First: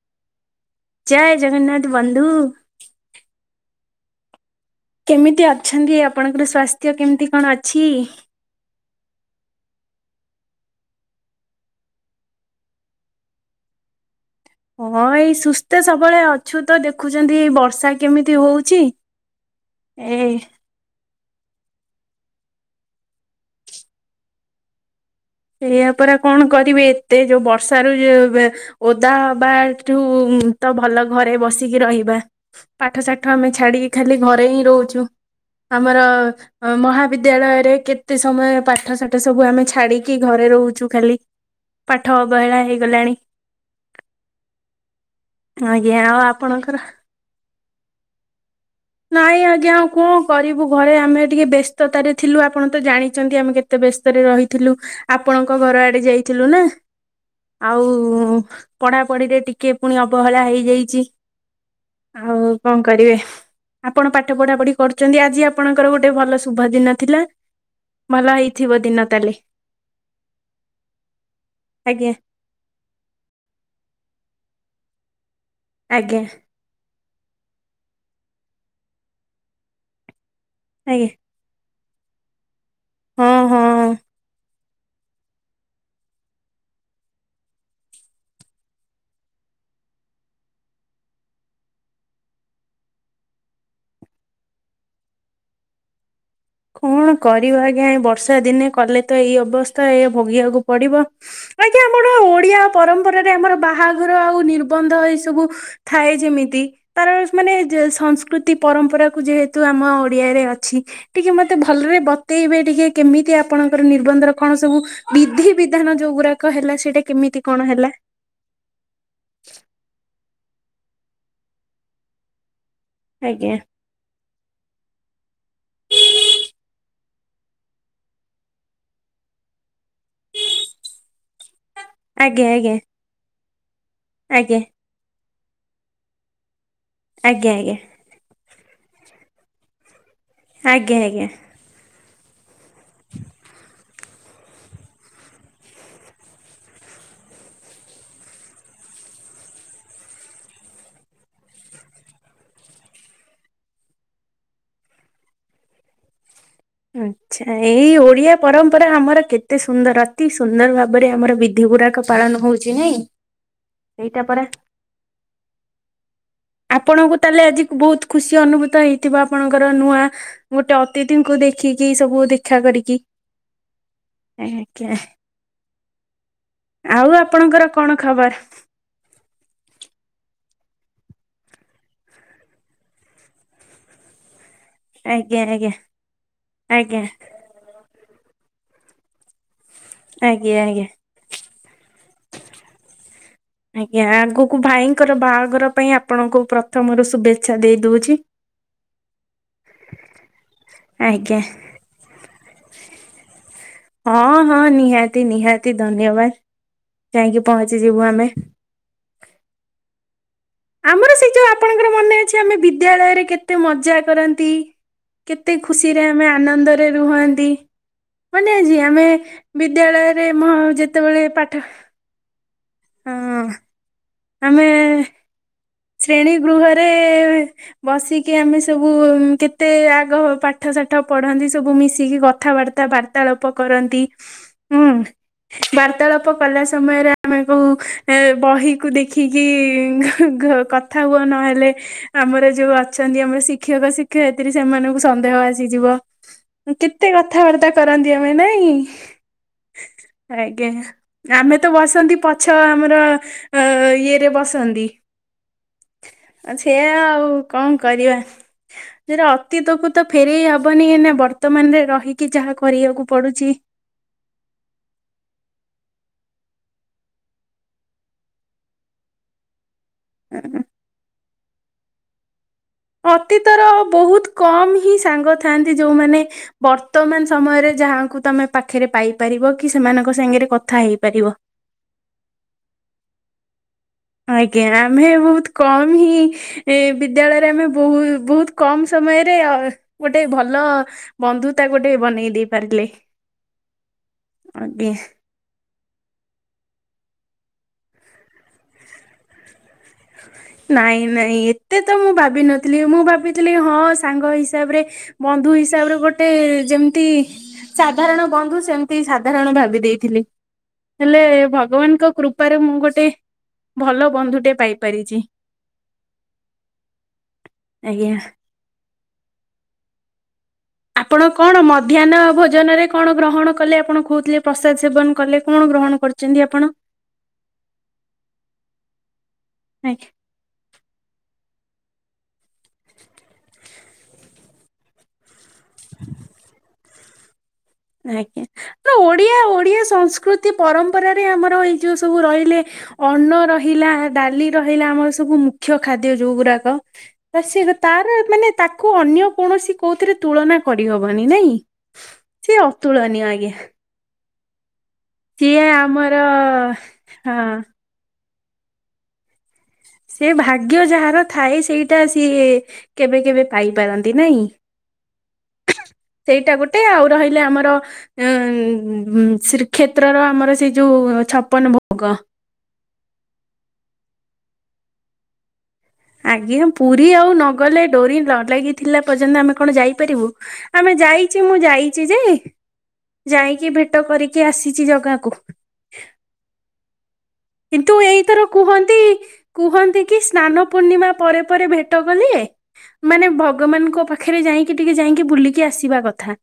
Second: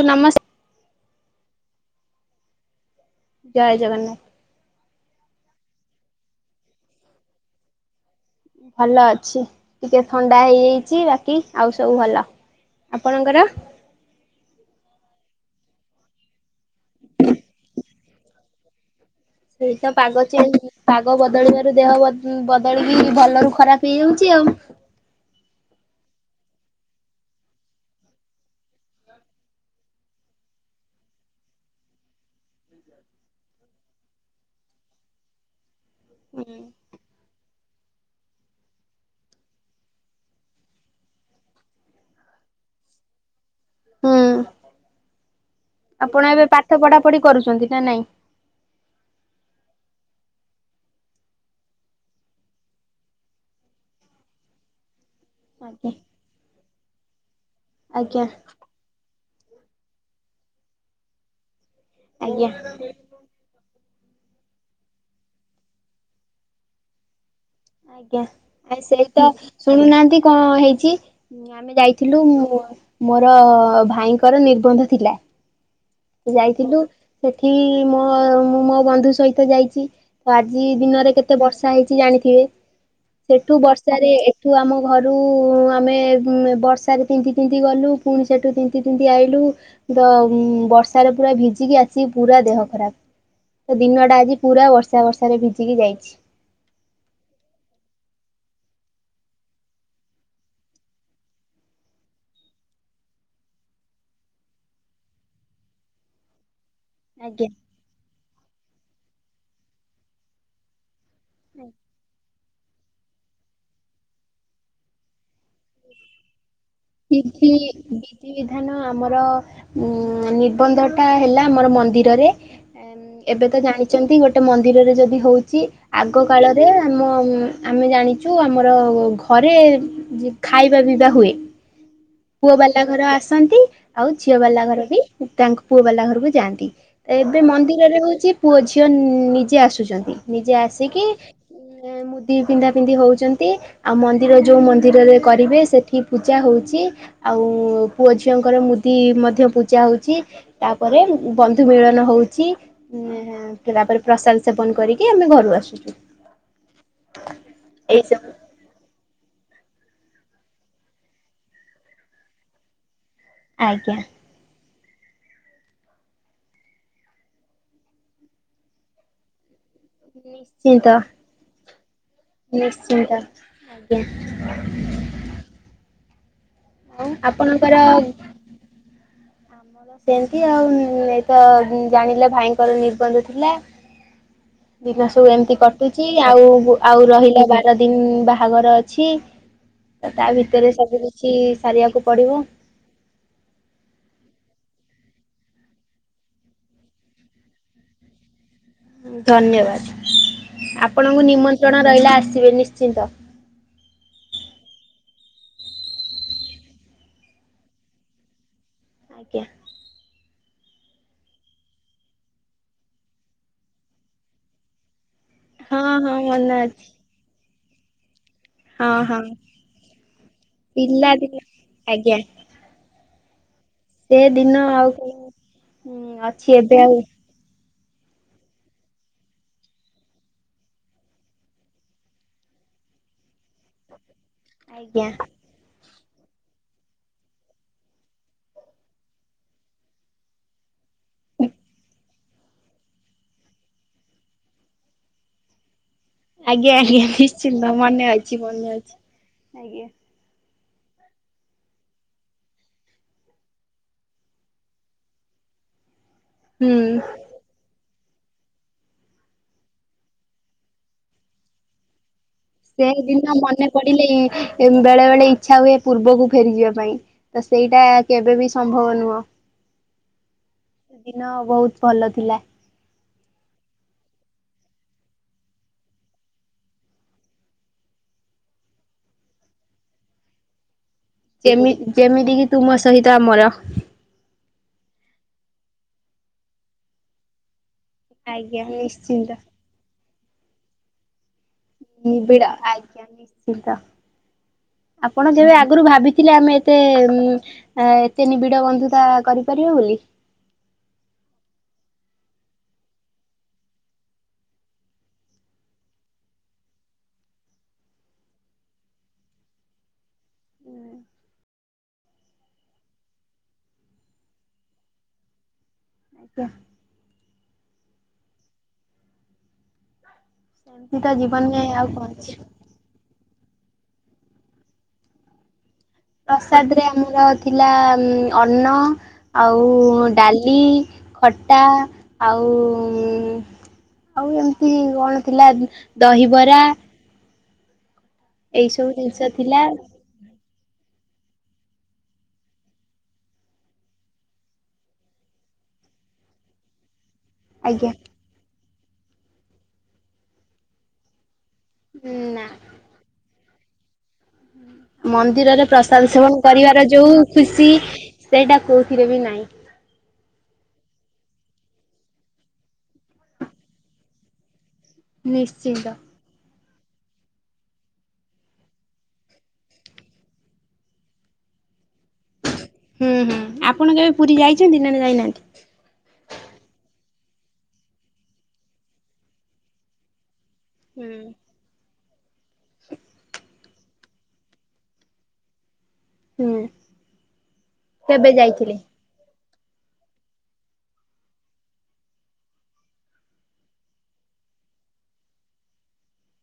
ଆଜ୍ଞା ନମସ୍କ। ଜୟ ଜଗନ୍ନାଥ ବନ୍ଧୁ। ଜୟ ଜଗନ୍ନାଥ। କେମିତି ଅଛନ୍ତି ଆପଣଙ୍କର ସ୍ଵାସ୍ଥ୍ୟ କେମିତି କଣ ଅଛି? ଭଲ ଅଛି ଟିକେ ଥଣ୍ଡା ହେଇଯାଇଚି ବାକି ଆଉ ସବୁ ଭଲ। ଆପଣଙ୍କର? ହଁ ଏଇ ସୁସ୍ଥ ସବୁବେଳେ ଅଛୁ ତ ଦେଖୁଛନ୍ତି ଏଇ ବର୍ଷା କେମିତି ହଉଛି। ସେଇ ତ ଏ ପାଗ ଚେଞ୍ଚ। ପାଗ ବଦଳିବାରୁ ଦେହ ବଦଳିକି ଭଲରୁ ଖରାପ ହେଇଯାଉଛି ଆଉ। ଏଇଆ ପରା କଣ କରିବେ ଏତେ ଯୋଉ ବର୍ଷାରୁ ଯୋଉ ଏବେ। ଓଦା ହବା ଠୁ ତ ଭଲ ଘରେ ବସିକି ରହିବା। ପାଠ ସାଠ ଆମେ ଛାଡିକି ଖାଲି ଘରେ ହିଁ ରହୁଛୁ ଆମର ମହା। ବିଦ୍ୟାଳୟରେ କେତେ ସମୟ ପାଠ ସାଠ ସବୁ ଆମେ ଛାଡିକି। କି ଘରେ ରହୁଛୁ ଖାଲି ପାଠ ଅବହେଳା ହେଇଗଲାଣି। ହୁଁ ଆଜ୍ଞା ଆଉ ଆପଣ ଏବେ ଆପଣଙ୍କର ପାଠ ପଢା ପଢି କରୁଛନ୍ତି ନା ନାଇଁ। ନାଇଁ ଆଜ୍ଞା ଆଉ କଣ କରିବୁ ଘରେ ଆମେ ଟିକେ ବ୍ୟସ୍ତତାରେ ଥିଲୁ ଆପଣ ତ ଜାଣିଛନ୍ତି ଆମେ କେତେ। ଏତେ ବ୍ୟସ୍ତରେ ରହିଥିଲୁ। ଆପଣଙ୍କ ଘର ଆଜ୍ଞା ଆଡେ ଯାଇଥିଲୁ ନା ଆଜ୍ଞା ଆଉ। ପଢା ପଢିରେ ଟିକେ ପୁଣି ଅବହେଳା ହେଇଯାଇଛି। ଆଉ ଆଜ୍ଞା କଣ କରିବେ। ଆପଣ ପାଠ ପଢା ପଢି କରୁଛନ୍ତି ଆଜି ଆପଣଙ୍କର ଗୋଟେ ଭଲ ଶୁଭା ଦିନ ଥିଲା। ଆଜ୍ଞା ଭଲ ଆ ହେଇଥିବ ଦିନ ସେଇ ତ ତାହାଲେ। ଶୁଣୁନାହାନ୍ତି କଣ ହେଇଛି ଆମେ ଆଜ୍ଞା ଯାଇଥିଲୁ ମୁଁ। ମୋର ଭାଇଙ୍କର ନିର୍ବନ୍ଧ ଥିଲା। ଆଜ୍ଞା ଯାଇଥିଲୁ ସେଠି ମୋ ମୁଁ ମୋ ବନ୍ଧୁ ସହିତ ଯାଇଛି। ତ ଆଜି ଆଜ୍ଞା ଦିନରେ କେତେ ବର୍ଷା ହେଇଛି ଜାଣିଥିବେ ହଁ ସେଠୁ ହଁ ବର୍ଷାରେ। ଏଇଠୁ ଆମ ଘରୁ ଆମେ ବର୍ଷାରେ ତିନ୍ତି ତିନ୍ତି ଗଲୁ ପୁଣି ସେଠୁ ତିନ୍ତି ତିନ୍ତି ଆଇଲୁ। ତ ବର୍ଷାରେ ପୁରା ଭିଜିକି ଆସିକି ପୁରା ଦେହ ଖରାପ। ତ ଦିନଟା ଆଜି ପୁରା ବର୍ଷା ବର୍ଷା ଭିଜିକି ଯାଇଛି। କଣ କରିବା ଆଜ୍ଞା ଏ ବର୍ଷା ଦିନେ କଲେ ତ ଏଇ ଅବସ୍ଥା ଏ ଭୋଗିବାକୁ ପଡିବ। ଆଜ୍ଞା ଆମର ଓଡିଆ ପରମ୍ପରାରେ ଆମର ବାହାଘର ଆଉ ନିର୍ବନ୍ଧ ଏଇ ସବୁ। ଥାଏ ଯେମିତି। ତାର ଆଜ୍ଞା। ମାନେ ସଂସ୍କୃତି ପରମ୍ପରା କୁ ଯେହେତୁ ଆମ ଓଡିଆରେ ଅଛି। ଟିକେ ମତେ ଭଲରେ ବତେଇବେ ଟିକେ କେମିତି ଆପଣଙ୍କର ନିର୍ବନ୍ଧ ରେ କଣ ସବୁ ବିଧି ବି। ବିଧାନ ଯୋଉ ଗୁଡାକ ହେଲା ସେଇଟା କେମିତି କଣ ହେଲା। ବିଧିବିଧାନ ଆମର ଉ ନିର୍ବନ୍ଧ ଟା ହେଲା ଆମର ମନ୍ଦିରରେ। ଏବେ ଆଜ୍ଞା ତ ଜାଣିଛନ୍ତି ଗୋଟେ ମନ୍ଦିରରେ ଯଦି ହଉଛି। ଆଗ କାଳରେ ଆମ ଆମେ ଜାଣିଛୁ ଆମର ଘରେ। ଖାଇବା ପିଇବା ହୁଏ ଆଜ୍ଞା ପୁଅ ଆଜ୍ଞା। ବାଲା ଘର ଆସନ୍ତି ଆଉ ଝିଅ ଆଜ୍ଞା ବାଲା ଘର ବି। ତାଙ୍କ ପୁଅ ବାଲା ଘରକୁ ଯାଆନ୍ତି ଏବେ ଆଜ୍ଞା ଆଜ୍ଞା ମନ୍ଦିରରେ ହଉଛି। ପୁଅ ଝିଅ ନିଜେ ଆସୁଛନ୍ତି ନିଜେ ଆଜ୍ଞା ଆସିକି। ଆଜ୍ଞା। ମୁଦି ପିନ୍ଧା ପିନ୍ଧି ହଉଛନ୍ତି ଆଉ ମନ୍ଦିର ଯୋଉ ମନ୍ଦିରରେ। କରିବେ ସେଠି ପୂଜା ହଉଛି। ଆଉ ପୁଅ ଝିଅଙ୍କର ମୁଦି ମଧ୍ୟ ପୂଜା ହଉଛି। ତାପରେ ବନ୍ଧୁ ମିଳନ ହଉଛି। ତା ପରେ ପ୍ରସାଦ ସେବନ କରିକି ଆମେ ଘରୁ ଆସୁଛୁ। ଆଚ୍ଛା ଏଇ ଏଇସବୁ ଓଡ଼ିଆ। ପରମ୍ପରା ଆମର କେତେ ସୁନ୍ଦର ଅତି ସୁନ୍ଦର ଭାବରେ ଆମର ବିଧି ଗୁଡାକ ପାଳନ ହଉଛି ନାଇଁ। ଆଜ୍ଞା ଏଇଟା ପରା। ଆପଣଙ୍କୁ ତାହେଲେ ଆଜିକୁ ବହୁତ ଖୁସି ଅନୁଭୂତ ହେଇ। ଥିବ ଆପଣଙ୍କର ନୂଆ ଗୋଟେ ନିଶ୍ଚିନ୍ତ ଅତିଥିଙ୍କୁ ଦେଖିକି ସବୁ। ଦେଖାକରିକି ନିଶ୍ଚିନ୍ତ ଆଜ୍ଞା। ଆଜ୍ଞା। ଆଉ ଆପଣଙ୍କର କଣ ଖବର। ହଁ ସେମିତି ଆଉ ଏଇ ତ ଆଜି ଜାଣିଲେ ଭାଇଙ୍କର ନିର୍ବନ୍ଧ ଥିଲା। ଦିନ ସବୁ ଆଜ୍ଞା ଏମିତି ଆଜ୍ଞା କଟୁଛି ଆଉ ଆଜ୍ଞା ଆଉ ରହିଲା ବା। ଦିନ ବାହାଘର ଅଛି ତ ତା ଆଜ୍ଞା ଭିତରେ ଆଜ୍ଞା। ସବୁ କିଛି ସାରିବାକୁ ପଡିବ। ଆଜ୍ଞା ଆଗକୁ ଭାଇଙ୍କର ବାହାଘର ପାଇଁ ଆପଣଙ୍କୁ ପ୍ରଥମରୁ ଶୁଭେଚ୍ଛା ଦେଇ ଦଉଛି। ଧନ୍ୟବାଦ, ଆପଣଙ୍କୁ ଆଜ୍ଞା ନିମନ୍ତ୍ରଣ ରହିଲା ଆସିବେ ନିଶ୍ଚିନ୍ତ। ହଁ ହଁ ନିହାତି ନିହାତି ଧନ୍ୟବାଦ ଯାଇଁକି ପହଞ୍ଚିଯିବୁ ଆମେ। ଆଜ୍ଞା। ଆମର ସେ ଯୋଉ ଆପଣଙ୍କର ମନେ ଅଛି, ଆମେ ବିଦ୍ୟାଳୟରେ କେତେ ମଜା କରନ୍ତି। କେତେ ହଁ ଖୁସିରେ ହଁ ଆମେ ମନେ ଅଛି ଆନନ୍ଦରେ ରୁହନ୍ତି। ମାନେ ଆଜି ହଁ ଆମେ ହଁ ବିଦ୍ୟାଳୟରେ ମୁଁ ଯେତେବେଳେ ପିଲାଦିନ ପାଠ ଆଜ୍ଞା। ହଁ। ସେ ଦିନ ଆମେ ଆଉ କାଇଁ ଶ୍ରେଣୀ ଗୃହରେ ବସିକି ଆମେ ସବୁ କେତେ ଆଗ ପାଠ ସାଠ ପଢ଼ନ୍ତି, ସବୁ ମିଶିକି କଥାବାର୍ତ୍ତା ବାର୍ତ୍ତା ପା ତାଳପ କରନ୍ତି। ଆଜ୍ଞା। ବାର୍ତାଳାପ କଲା ସମୟରେ ଆମେ କଉ ଏ ବହିକୁ ଦେଖିକି [unintelligible] ଘ କଥା ହୁଅ ନହେଲେ ଆମର ଯୋଉ ଅଛନ୍ତି ଆମର ଶିକ୍ଷକ ଶିକ୍ଷୟିତ୍ରୀ ସେମାନଙ୍କୁ ସନ୍ଦେହ ଆସିଯିବ। ଆଜ୍ଞା ଆଜ୍ଞା କେତେ ନିଶ୍ଚିନ୍ତ କଥାବାର୍ତ୍ତା ମନେ କରନ୍ତି ଆମେ ଅଛି ମନେ ନାଇଁ? ଅଛି। ଆଜ୍ଞା। ଆଜ୍ଞା ଆମେ ତ ବସନ୍ତି ପଛ ଆମର ଅ ଇଏରେ ବସନ୍ତି। ଆ ସେୟା ହୁଁ ଆଉ କଣ କରିବା? ଯେରା ଅତୀତକୁ ତ ଫେରେଇ ହବନି ଇନା ବର୍ତ୍ତମାନ ରେ ରହିକି ଯାହାକୁ ସେଦିନ ମନେ ପଡିଲେ ଏ ବେଳେ ବେଳେ ଇଚ୍ଛା ହୁଏ ପୂର୍ବକୁ ଫେରିଯିବା ପାଇଁ। ତ ସେଇଟା କେବେ ବି ସମ୍ଭବ ନୁହଁ। [unintelligible] ଦିନ ବହୁତ୍ ଭଲ ଥିଲା। ଅତୀତର ବହୁତ୍ କମ୍ ହିଁ ସାଙ୍ଗ ଥାଆନ୍ତି, ଯୋଉମାନେ ବର୍ତ୍ତମାନ ସମୟରେ ଯାହାଙ୍କୁ ତମେ ପାଖେରେ ପାଇପାରିବ କି ସେମାନଙ୍କ ସାଙ୍ଗରେ କଥା ହେଇପାରିବ। ଏମି ଯେମିତିକିି ତୁମ ସହିତ ଆମର ଆଜ୍ଞା ଆମେ ବହୁତ୍ କମ୍ ହିଁ ଏ ବିଦ୍ୟାଳୟରେ ଆମେ ବହୁ ବହୁତ୍ ଆଜ୍ଞା କମ୍ ନିଶ୍ଚିନ୍ତ ସମୟରେ ଗୋଟେ ଭଲ ବନ୍ଧୁତା ଗୋଟେ ବନେଇ ଦେଇ ନିବିଡ଼ ପାରିଲେ। ଆଜ୍ଞା ନିଶ୍ଚିନ୍ତ। ଆଜ୍ଞା। ଆପଣ ଯେବେ ଆଗୁରୁ ଭାବିଥିଲେ ଆମେ ଏତେ ଉଁ ଆ ଏତେ ନିବିଡ଼ ବନ୍ଧୁତା କରିପାରିବା ବୋଲି? ନାଇଁ ନାଇଁ ଏତେ ତ ମୁଁ ଭାବିନଥିଲି ମୁଁ ଭାବିଥିଲି ହଁ ସାଙ୍ଗ ହିସାବରେ ବନ୍ଧୁ ହିସାବରେ ଗୋଟେ ଯେମ୍ତି ସାଧାରଣ ବନ୍ଧୁ ସେମ୍ତି ସାଧାରଣ ଭାବି ଦେଇଥିଲି। ହେଲେ ଭଗବାନଙ୍କ କୃପାରୁ ମୁଁ ଗୋଟେ ଭଲ ବନ୍ଧୁଟେ ପାଇପାରିଚି। [unintelligible] ଆଜ୍ଞା। ସେମିତି ତ ଆପଣ କଣ ଜୀବନରେ ଆଉ କଣ ମଧ୍ୟାହ୍ନ ଅଛି। ଭୋଜନରେ କଣ ଗ୍ରହଣ କଲେ ଆପଣ କହୁଥିଲେ ପ୍ରସାଦ ସେବନ କଲେ କଣ ଗ୍ରହଣ କରୁ ପ୍ରସାଦରେ ଆମର ଥିଲା ଉଁ ଅନ୍ନ ଆଉ ଆଜ୍ଞା ଡାଲି ଖଟା ଆଉ ଆଉ ଏମ୍ତି କଣ ଥିଲା ଦହିବରା ଆଜ୍ଞା ଏଇ ସବୁ ର ଜିନିଷ ଓଡ଼ିଆ ଥିଲା ଓଡ଼ିଆ ସଂସ୍କୃତି ପରମ୍ପରାରେ ଆମର ଏଇ ଯୋ ସବୁ ରହିଲେ ଅନ୍ନ ରହିଲା ଡାଲି ରହିଲା ଆମର ସବୁ ମୁଖ୍ୟ ଖାଦ୍ୟ ଯୋଉ ଗୁଡାକ। [unintelligible] ସେ ଯା ଆଜ୍ଞା ତାର ମାନେ ତାକୁ ଅନ୍ୟ କୌଣସି କୋଉଥିରେ ତୁଳନା କରିହବନି ନାଇଁ? ନା ସେ ଅତୁଳନୀୟ ଆଜ୍ଞା। ସିଏ ମନ୍ଦିରରେ ପ୍ରସାଦ ଆମର ସେବନ କରିବାର ଯୋଉ ହଁ ଖୁସି ସେଇଟା କୋଉଥିରେ ବି ନାହିଁ। ସେ ଭାଗ୍ୟ ଯାହାର ଥାଏ ସେଇଟା ସିଏ କେବେ କେବେ ପାଇପାରନ୍ତି ନାଇଁ? ନିଶ୍ଚିନ୍ତ। ସେଇଟା ଗୋଟେ ଆଉ ରହିଲେ ଆମର ଉ ଶ୍ରୀକ୍ଷେତ୍ରର ଆମର ସେଇ ଯୋଉ ଛପନ ଭୋଗ। ହୁଁ ହୁଁ ଆପଣ କେବେ ପୁରୀ ଯାଇଛନ୍ତି ନା ଯାଇନାହାନ୍ତି? ଆଜ୍ଞା ପୁରୀ ଆଉ ନଗଲେ ଡୋରି ନ ଲାଗିଥିଲା ପର୍ଯ୍ୟନ୍ତ ଆମେ କଣ ଯାଇପାରିବୁ। ଆମେ ହୁଁ ଯାଇଛୁ ମୁଁ ଯାଇଛି ଯେ ଯାଇକି ଭେଟ କରିକି ଆସିଛି ଜାଗାକୁ। ହୁଁ। କିନ୍ତୁ କେବେ ଏଇଥର ଯାଇଥିଲେ? କୁହନ୍ତି। କୁହନ୍ତି କି ସ୍ନାନ ପୂର୍ଣ୍ଣିମା ପରେ ପରେ ଭେଟ କଲେ ମାନେ ଭଗବାନଙ୍କ ପାଖରେ ଯାଇକି ଟିକେ ଯାଇକି ବୁଲିକି ଆସିବା କଥା।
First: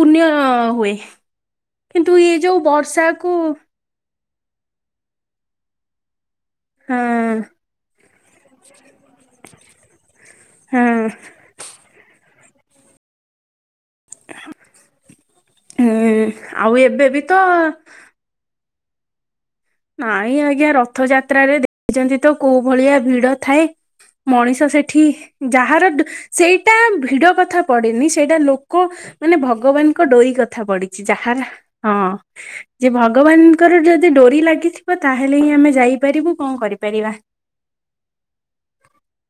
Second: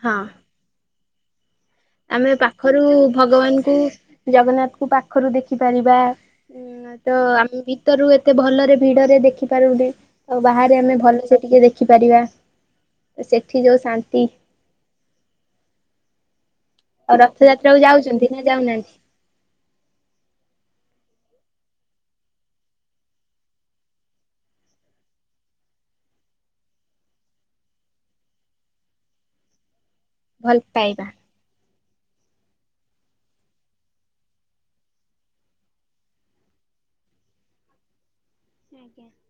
ପୁଣ୍ୟ ହଁ। ହୁଏ କିନ୍ତୁ ଏ ଯୋଉ ବର୍ଷାକୁ ଜଗନ୍ନାଥକୁ ପାଖରୁ ଦେଖିପାରିବା। ହୁଁ ହଁ ତ ଆମେ ଭିତରୁ ଏତେ ଭଲରେ ଭିଡରେ ଦେଖି ପାରୁନି। ଆଉ ବାହାରେ ହଁ ଆମେ ଭଲ ସେେ ଟିକେ ଦେଖିପାରିବା ସେଠି ଯୋଉ ଶାନ୍ତି। ହୁଁ ଆଉ ଏବେ ବି ତ ନାଁ ଯାଉନାହାନ୍ତି। ନାଇଁ ଆଜ୍ଞା ରଥଯାତ୍ରା ରେ ଦେଖିଛନ୍ତି ତ କୋଉ ଭଳିଆ ଭିଡ ଥାଏ। ମଣିଷ ସେଠି ଯାହାର ସେଇଟା ଭିଡ କଥା ପଡିନି ସେଇଟା ଲୋକ ମାନେ ଭଗବାନ କ ଡୋରି ଭଲ କଥା ପଡିିଛି ପାଇବା। ଯାହାର ହଁ ଯେ ଭଗବାନଙ୍କର ଯଦି ଡୋରି ଲାଗ କି ଥିବ ତାହେଲେ ହିଁ ଆମେ ଯାଇପାରିବୁ କଣ କରିପାରିବା। [inaudible]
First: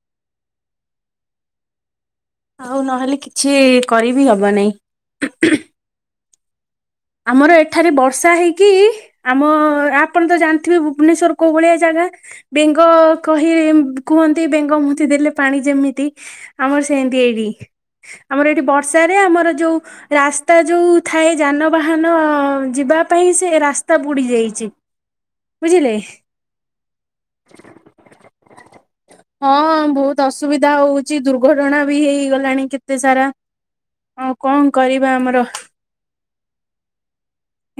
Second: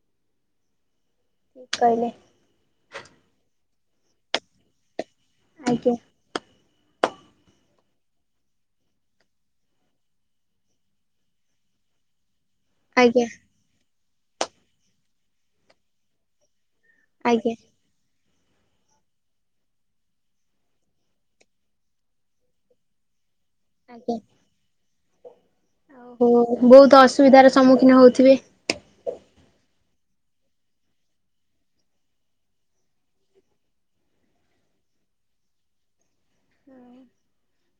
ଠିକ୍ କହିଲେ। ଆଉ ନହେଲେ କିଛି କରିବି ହବ ନେଇଁ। [unintelligible] ଆଜ୍ଞା। ଆମର ଏଠାରେ ବର୍ଷା ହେଇକି ଆମ ଆପଣ ତ ଜାଣିଥିବେ ଭୁବନେଶ୍ୱର କୋଉ ଭଳିଆ ଜାଗା। ବେଙ୍ଗ ଆଜ୍ଞା କହି କୁହନ୍ତି ବେଙ୍ଗ ମୂତି ଦେଲେ ପାଣି ଯେମିତି। ଆମର ସେମିତି ଏଇଠି। ଆଜ୍ଞା ଆମର ଏଠି ବର୍ଷାରେ ଆମର ଯୋଉ ରାସ୍ତା ଯୋଉ ଥାଏ ଯାନ ବାହାନ ଯିବା ପାଇଁ ସେ ରାସ୍ତା ବୁଡି ଯାଇଛି। ବୁଝିଲେ ଓଉ ବହୁତ ଅସୁବିଧା ର ସମ୍ମୁଖୀନ ହଉଥିବେ। ହଁ ବହୁତ ଅସୁବିଧା ହଉଛି ଦୁର୍ଘଟଣା ବି ହେଇଗଲାଣି କେତେ ସାରା। ହଁ କଣ କରିବା ଆମର।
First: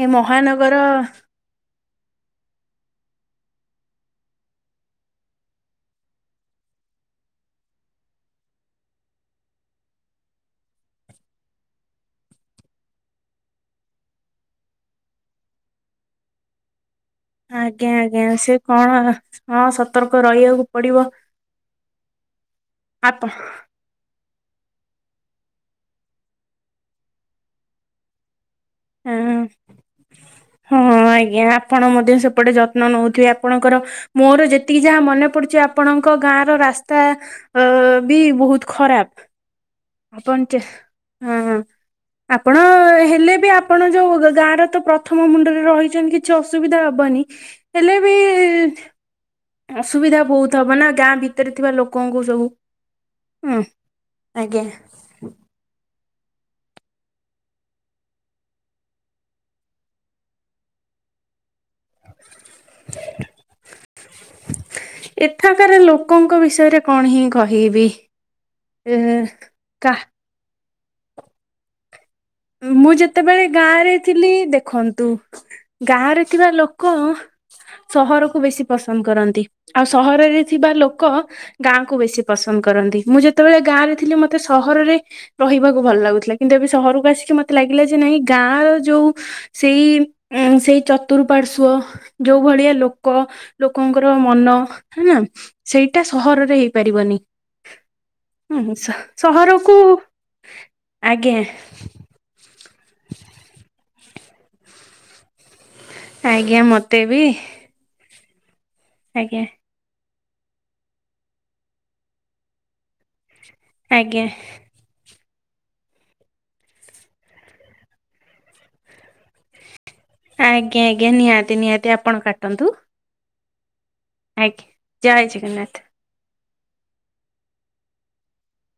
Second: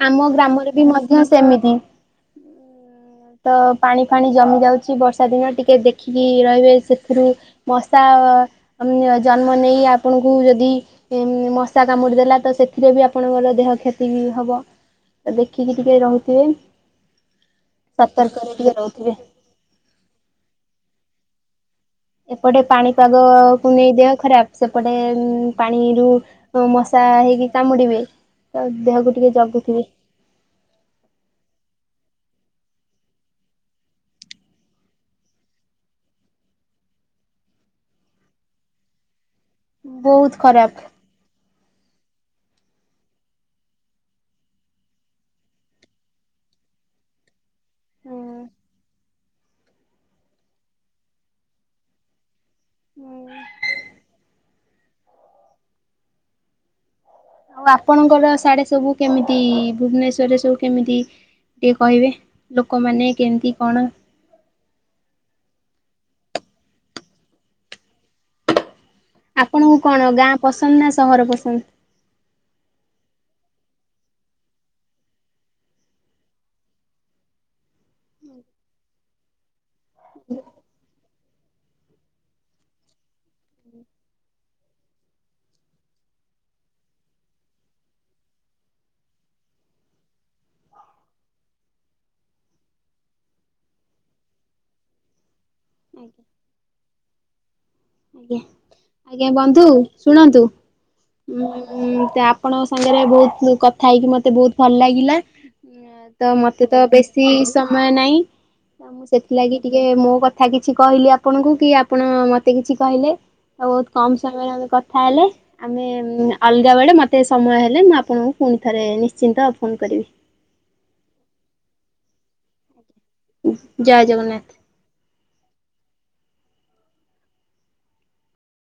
ଏ ଆମ ମହାନଗର ଗ୍ରାମରେ ବି ମଧ୍ୟ ସେମିତି। ତ ପାଣି ଫାଣି ଜମି ଯାଉଛି ବର୍ଷା ଦିନ ଟିକେ ଦେଖିକି ରହିବେ ସେଥିରୁ। ମଶା ଜନ୍ମ ନେଇ ଆପଣଙ୍କୁ ଯଦି ମଶା କାମୁଡିଦେଲା ତ ସେଥିରେ ବି ଆପଣଙ୍କର ଦେହ କ୍ଷତି ବି ହବ। ଦେଖିକି ଟିକେ ରହୁଥିବେ। ଆଜ୍ଞା ଆଜ୍ଞା ସତର୍କରେ ସେ ଟିକେ କଣ ରହୁଥିବେ। ହଁ ସତର୍କ ରହିବାକୁ ପଡିବ। ଏପଟେ ପାଣିପାଗ କୁ ନେଇ ଦେହ ଖରାପ। ସେପଟେ ପାଣିରୁ ମଶା ହେଇକି କାମୁଡ଼ିବେ। ଆଉ ଦେହକୁ ଟିକେ ଆପଣ ଜଗୁଥିବେ। ହଁ ଆଜ୍ଞା ଆପଣ ମଧ୍ୟ ସେପଟେ ଯତ୍ନ ନଉଥିବେ ଆପଣଙ୍କର। ମୋର ଯେତିକି ଯାହା ମନେ ପଡୁଛି ଆପଣଙ୍କ ଗାଁ ର ରାସ୍ତା ଅ ବି ବହୁତ ଖରାପ। ବହୁତ ଆପଣ ଚେ ଖରାପ। ହଁ ଆପଣ ହେଲେ ବି ଆପଣ ଯୋଉ ଗାଁ ର ତ ପ୍ରଥମ ମୁଣ୍ଡରେ ରହିଛନ୍ତି କିଛି ଅସୁବିଧା ହବନି। ହେଲେ ବି ଅସୁବିଧା ବହୁତ ହବ ନା ଗାଁ ଭିତରେ ଥିବା ଲୋକଙ୍କୁ ସବୁ। ଉଁ ଆଜ୍ଞା। ଆଉ ଆପଣଙ୍କର ସାଡ଼େ ସବୁ କେମିତି ଭୁବନେଶ୍ୱରେ ସବୁ କେମିତି? ଟିକେ କହିବେ ଲୋକମାନେ କେମିତି କଣ? ଏଠାକାର ଲୋକଙ୍କ ବିଷୟରେ କଣ ହିଁ କହିବି। ଏ ଆପଣଙ୍କୁ କା କଣ ଗାଁ ପସନ୍ଦ ନା ସହର ପସନ୍ଦ? ମୁଁ ଯେତେବେଳେ ଗାଁରେ ଥିଲି ଦେଖନ୍ତୁ ଗାଁରେ ଥିବା ଲୋକ ସହରକୁୁ ବେଶୀ ପସନ୍ଦ କରନ୍ତି। ଆଉ ସହରରେ ଥିବା ଲୋକ ଗାଁକୁ ବେଶୀ ପସନ୍ଦ କରନ୍ତି ମୁଁ ଯେତେବେଳେ ଗାଁରେ ଥିଲି ମତେ ସହରରେ ରହିବାକୁ ଭଲ ଲାଗୁଥିଲା କିନ୍ତୁ ଏବେ ସହରକୁ ଆସିକି ମତେ ଲାଗିଲା ଯେ ନାଇଁ ଗାଁର ଯୋଉ ସେଇ ଅଁ ସେଇ ଚତୁର୍ପାଶ୍ୱ। ଯୋଉ ଭଳିଆ ଲୋକ ଲୋକଙ୍କର ମନ ହେନା ସେଇଟା ଆଜ୍ଞା ସହରରେ ହେଇପାରିବନି। ହୁଁ ଆଜ୍ଞା ଆଜ୍ଞା ବନ୍ଧୁ ସହରକୁ ଶୁଣନ୍ତୁ ଆଜ୍ଞା ଉଁ ଟା ଆପଣଙ୍କ ସାଙ୍ଗରେ ବହୁତ କଥା ହେଇକି ମତେ ବହୁତ ଭଲ ଲାଗିଲା। ତ ଆଜ୍ଞା ମତେ ତ ବେଶୀ ବି ସମୟ ନାଇଁ ତ ମୁଁ ଆଜ୍ଞା ସେଥିଲାଗି ଟିକେ ମୋ କଥା କିଛି କହିଲି ଆପଣଙ୍କୁ କି ଆପଣ ମତେ କିଛି କହିଲେ। ଆଉ ବହୁତ କମ ଆଜ୍ଞା ସମୟରେ ଆମେ କଥା ହେଲେ। ଆମେ ଉମ ଅଲଗା ବେଳେ ମୋତେ ସମୟ ହେଲେ ମୁଁ ଆପଣଙ୍କୁ ପୁଣି ଥରେ ନିଶ୍ଚିନ୍ତ ଫୋନ୍ କରିବି। ଆଜ୍ଞା ଆଜ୍ଞା ନିହାତି ନିହାତି ଆପଣ କାଟନ୍ତୁ। ଜୟ ଜଗନ୍ନାଥ। ଆଜ୍ଞା ଜୟ ଜଗନ୍ନାଥ।